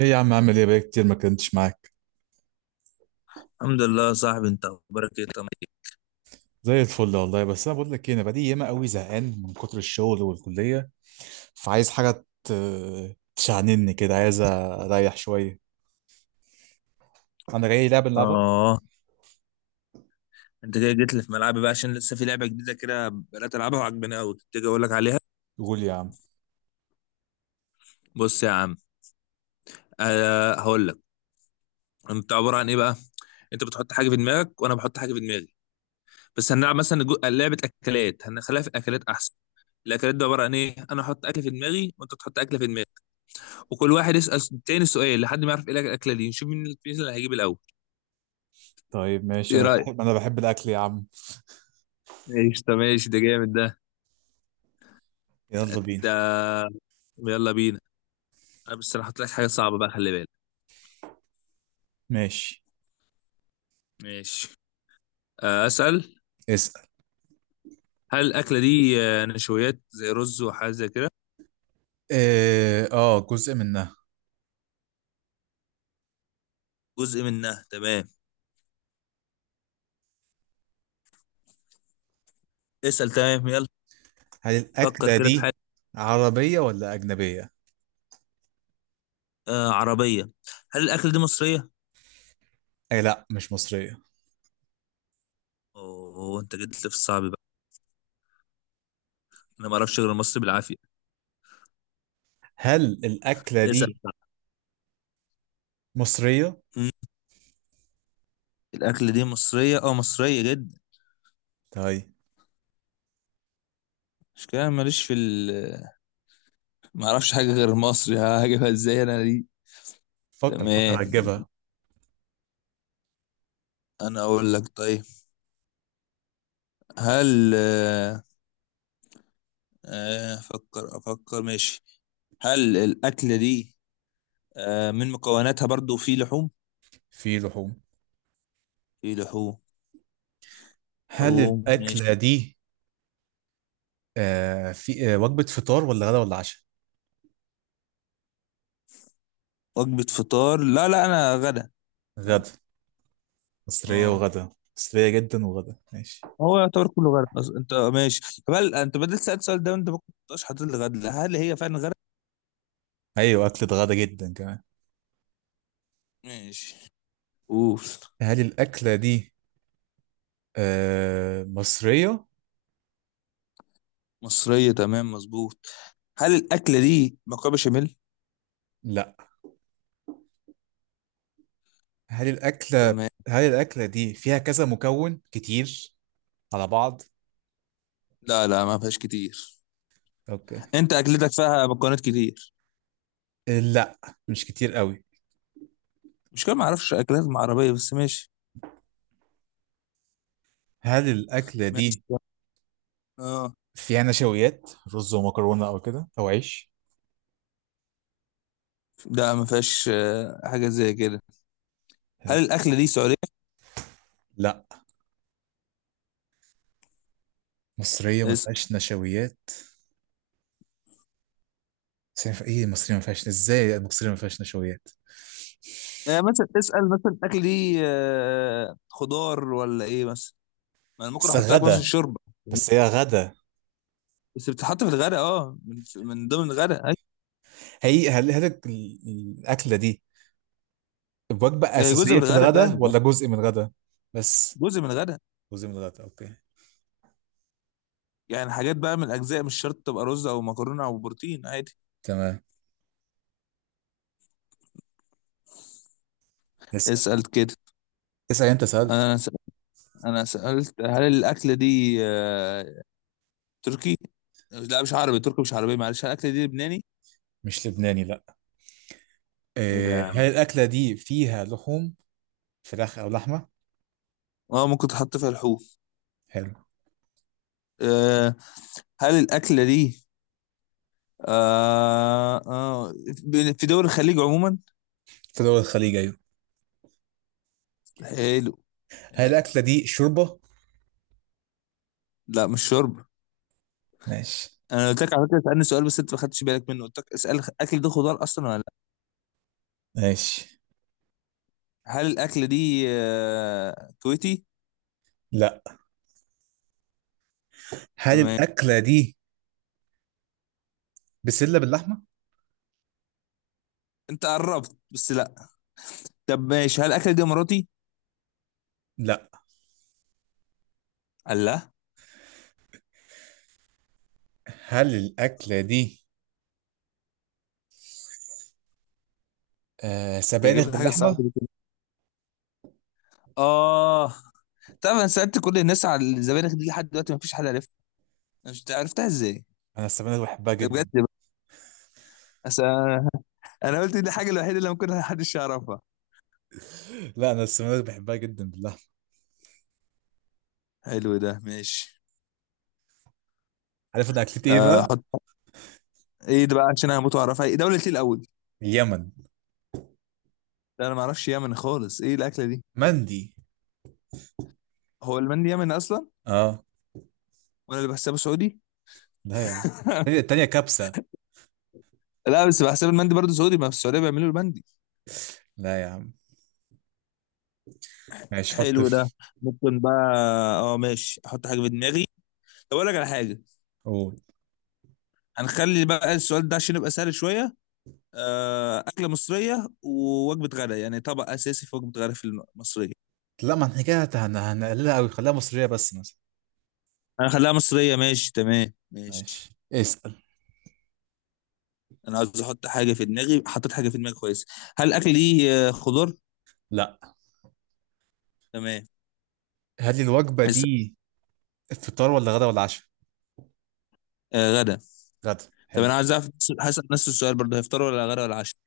ايه يا عم، عامل ايه؟ بقالي كتير ما كنتش معاك. الحمد لله يا صاحبي، انت اخبارك ايه طمع؟ زي الفل والله. بس انا بقول لك ايه، انا بقالي ياما قوي زهقان من كتر الشغل والكليه، فعايز حاجه تشعنني كده، عايز اريح شويه. انا جاي لعبه نلعبها. اه انت كده جيت لي في ملعبي بقى، عشان لسه في لعبه جديده كده بدات العبها وعجباني قوي، تيجي اقول لك عليها. قول يا عم. بص يا عم، هقول لك. انت عباره عن ايه بقى؟ انت بتحط حاجه في دماغك وانا بحط حاجه في دماغي. بس هنلعب مثلا لعبه اكلات، هنخليها في الاكلات احسن. الاكلات ده عباره عن ايه؟ انا احط اكل في دماغي وانت تحط اكل في دماغك، وكل واحد يسال التاني سؤال لحد ما يعرف ايه الاكله دي. نشوف مين، مين اللي هيجيب الاول. طيب ماشي، ايه انا رايك؟ بحب انا بحب الاكل يا عم. ماشي، طب ماشي، ده جامد ده. يلا بينا. ده يلا بينا. انا بس، انا هحط لك حاجه صعبه بقى، خلي بالك. ماشي. ماشي. أسأل. اسال. هل الأكلة دي نشويات زي رز وحاجة زي كده؟ إيه، اه جزء منها. جزء منها تمام. اسأل تمام، يلا. هل فكر الاكله كده في حاجة. دي عربيه ولا اجنبيه؟ آه عربية. هل الأكلة دي مصرية؟ اي لا، مش مصريه. أوه، أنت جيت لي في الصعب بقى. أنا ما أعرفش غير مصر بالعافية. هل الاكله اسأل. دي مصريه؟ مم، الأكلة دي مصرية، أه مصرية جدا. طيب. مش كده، أنا ماليش في ال، ما أعرفش حاجة غير مصري. ها، هجيبها إزاي أنا دي؟ فكر تمام، فكر هتجيبها. أنا أقول لك. طيب هل أفكر أفكر ماشي. هل الأكلة دي من مكوناتها برضو في لحوم. في لحوم. في لحوم. هل لحوم ماشي. الأكلة دي في وجبة فطار ولا غدا ولا عشاء؟ وجبة فطار؟ لا لا، أنا غدا. أنا. غدا. مصرية اه. وغدا. مصرية جدا وغدا، ماشي. هو يعتبر كله غدا. أنت ماشي. هل أنت بدل سألت السؤال ده وأنت ما كنتش حاطط لي غدا، هل هي فعلا غدا؟ أيوة، أكلة غدا جدا كمان. ماشي. أوف. هل الأكلة دي مصرية؟ مصرية تمام مظبوط. هل الأكلة دي مكرونة بشاميل؟ لا. هل الأكلة تمام، هل الأكلة دي فيها كذا مكون كتير على بعض؟ لا لا، ما فيهاش كتير. أوكي. أنت أكلتك فيها مكونات كتير. لا مش كتير قوي. مش كده، ما أعرفش أكلات عربية، بس ماشي. هل الأكلة دي ماشي. اه. فيها نشويات رز ومكرونة أو كده أو عيش؟ لا، ما فيهاش حاجة زي كده. هل الأكلة دي سعودية؟ لا، مصرية ما اسأل. فيهاش نشويات. بس ايه المصرية ما فيهاش، ازاي المصرية ما فيهاش نشويات؟ يعني مثلا اسأل، مثلا الأكل دي خضار ولا إيه مثلا؟ ما أنا ممكن بس أحط لك مثلا غدا. الشوربة. بس هي غدا. بس بتتحط في الغداء، أه من ضمن الغداء أيوة. هي هل هل الأكلة دي وجبة هي جزء أساسية من في الغداء الغدا فعلا، ولا جزء من الغدا؟ بس جزء من الغداء. جزء من الغداء، اوكي. يعني حاجات بقى من الأجزاء، مش شرط تبقى رز أو مكرونة أو بروتين عادي. تمام. اسأل. اسأل كده. اسأل انت سألت. أنا سألت. أنا سألت هل الأكلة دي تركي. لا، مش عربي، تركي مش عربي معلش. هل الأكلة دي لبناني؟ مش لبناني، لا. إيه ده يا إيه، عم؟ هل الأكلة دي فيها لحوم، فراخ أو لحمة؟ اه ممكن تحط فيها لحوم. حلو. آه، هل الأكلة دي آه آه في دول الخليج عموما؟ في دول الخليج، أيوة. حلو. هل حلو. الأكلة دي شوربة؟ لا مش شرب. ماشي. انا قلت لك على فكره اسالني سؤال، بس انت ما خدتش بالك منه، قلت لك اسال الاكل ده خضار اصلا ولا لا. ماشي، هل الاكل دي كويتي؟ لا. هل تمام. الأكلة دي بسلة باللحمة؟ انت قربت بس لا. طب ماشي، هل الاكل دي اماراتي؟ لا. الله. هل الأكلة دي سبانخ تجيب لي حاجه صعبه باللحمه. دي كده. اه. طب انا سالت كل الناس على الزبانخ دي لحد دلوقتي، ما فيش حد عرفها. أنا مش عرفتها ازاي. انا السبانخ بحبها ده بجد جدا. بقى. أصل انا. أنا قلت دي الحاجه الوحيده اللي ممكن محدش يعرفها. لا، انا السبانخ بحبها جدا باللحمه. حلو ده، ماشي. عارف انا اكلتي ايه بقى؟ احط. ايه ده بقى؟ عشان انا هموت واعرفها. ايه دولة ايه الاول؟ اليمن. ده انا ما اعرفش يمن خالص. ايه الاكله دي؟ مندي. هو المندي يمني اصلا؟ اه. وانا اللي بحسبه سعودي. لا يا عم. التانية التانية كبسه. لا بس بحسب المندي برضه سعودي، ما في السعوديه بيعملوا المندي. لا يا عم. ماشي، حط حلو ده. في. ممكن بقى. اه ماشي، احط حاجه في دماغي. طب اقول لك على حاجه. قول. هنخلي بقى السؤال ده عشان يبقى سهل شويه. اكله مصريه ووجبه غدا، يعني طبق اساسي في وجبه غدا في المصريه. لا، ما احنا كده هنقللها قوي، خليها مصريه بس مثلا. هنخليها مصريه ماشي، تمام ماشي. ماشي. اسال. انا عاوز احط حاجه في دماغي، حطيت حاجه في دماغي كويس. هل الاكل ليه خضار؟ لا. تمام. هل الوجبه اسأل. دي فطار ولا غدا ولا عشاء؟ آه غدا. غدا، طب حلو. انا عايز اعرف هسأل نفس السؤال برضه، هيفطروا ولا غدا ولا عشاء؟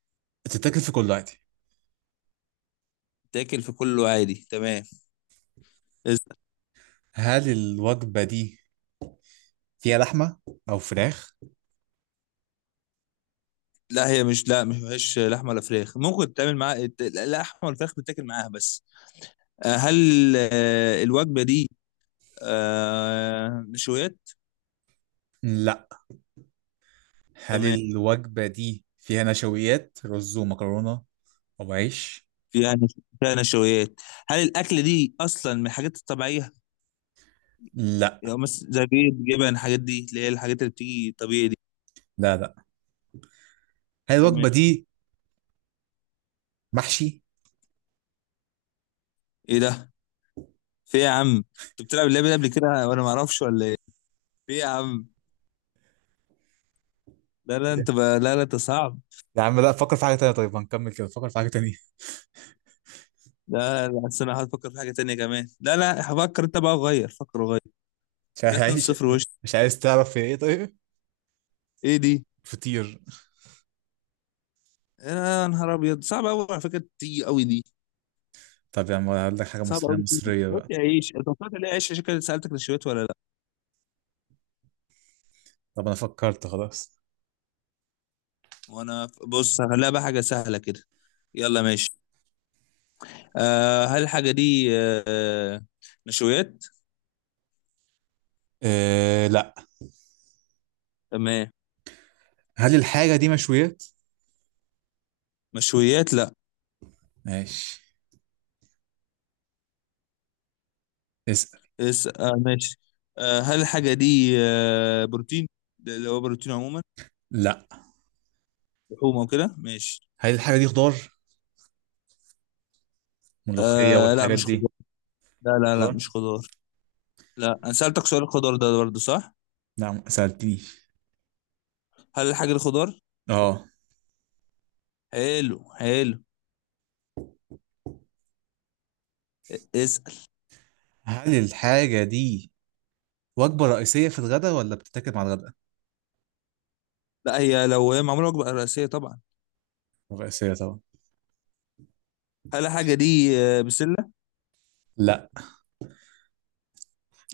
تتاكل في كل وقت. تاكل في كله عادي، تمام. اسأل. هل الوجبه دي فيها لحمه او فراخ؟ لا هي مش، لا ما فيهاش لحمه ولا فراخ، ممكن تعمل معاها اللحمه والفراخ بتاكل معاها بس. آه هل الوجبه دي نشويات؟ لا. هل تمام. الوجبة دي فيها نشويات رز ومكرونة أو عيش؟ فيها فيها نشويات. هل الاكل دي اصلا من الحاجات الطبيعيه؟ لا، يعني مثلا زي بيض جبن، الحاجات دي اللي هي الحاجات اللي بتيجي طبيعي دي. لا، لا. هل تمام. الوجبة دي محشي؟ ايه ده؟ في إيه يا عم، انت بتلعب اللعبه دي قبل كده وانا ما اعرفش ولا ايه؟ في إيه يا عم. لا لا انت بقى، لا لا انت صعب. يا عم لا، فكر في حاجة تانية، طيب هنكمل كده، فكر في حاجة تانية. لا لا، أصل انا هفكر في حاجه تانية كمان، لا لا هفكر انت بقى، غير، فكر غير. مش جات 2 عايز. 0 وش. مش عايز تعرف في ايه طيب؟ ايه دي؟ فطير. يا نهار ابيض، صعب قوي على فكره، تيجي قوي دي. طب يا عم هقول لك حاجة، صعب مصرية قوي تيجي. مصرية قلت بقى. يا عيش، انت طلعت ليه عيش، عشان كده سالتك نشويت ولا لا. طب أنا فكرت خلاص. بص هخليها بقى حاجه سهله كده. يلا ماشي. آه هل الحاجه دي آه نشويات؟ أه لا. تمام. هل الحاجة دي مشويات؟ مشويات، لا. ماشي. اسأل. ماشي. آه هل الحاجه دي بروتين؟ ده اللي هو بروتين عموما، لا. لحوم او كده ماشي. هل الحاجة دي خضار؟ ملوخية آه لا والحاجات مش خضار. دي. لا لا لا خضار؟ مش خضار. لا انا سألتك سؤال الخضار ده برضه صح. لا، ما سألتنيش. هل الحاجة دي خضار؟ اه. حلو حلو. اسأل. هل الحاجة دي وجبة رئيسية في الغداء ولا بتتاكل مع الغداء؟ لا هي، لو هي معمولة وجبة رئيسية طبعا. رئيسية طبعا. هل الحاجة دي بسلة؟ لا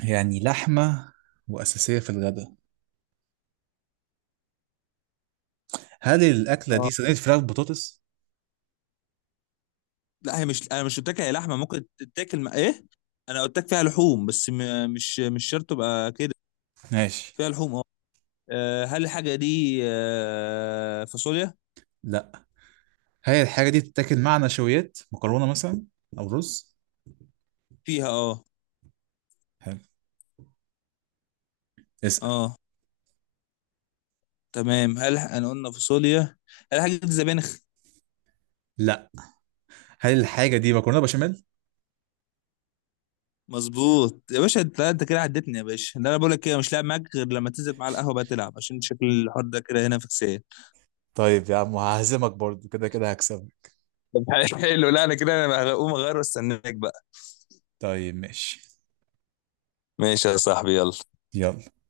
يعني لحمة وأساسية في الغداء. هل الأكلة اه دي صينية فراخ بطاطس؟ لا، هي مش، انا مش قلت لك هي لحمة ممكن تتاكل مع ايه، انا قلت لك فيها لحوم بس، مش شرط تبقى كده. ماشي. فيها لحوم اه. هل الحاجة دي فاصوليا؟ لا. هل الحاجة دي بتتاكل مع نشويات؟ مكرونة مثلا أو رز؟ فيها اه. حلو. اسأل. اه تمام، هل انا قلنا فاصوليا. هل الحاجة دي زبانخ؟ لا. هل الحاجة دي مكرونة بشاميل؟ مظبوط يا باشا، انت لا، انت كده عدتني يا باشا، ده انا بقول لك كده مش لاعب معاك غير لما تنزل معاه القهوه بقى تلعب، عشان شكل الحوار ده كده هنا فكسان. طيب يا عم هعزمك برضو، كده كده هكسبك. طب. حلو، لا انا كده انا هقوم اغير واستناك بقى. طيب ماشي. ماشي يا صاحبي، يلا يلا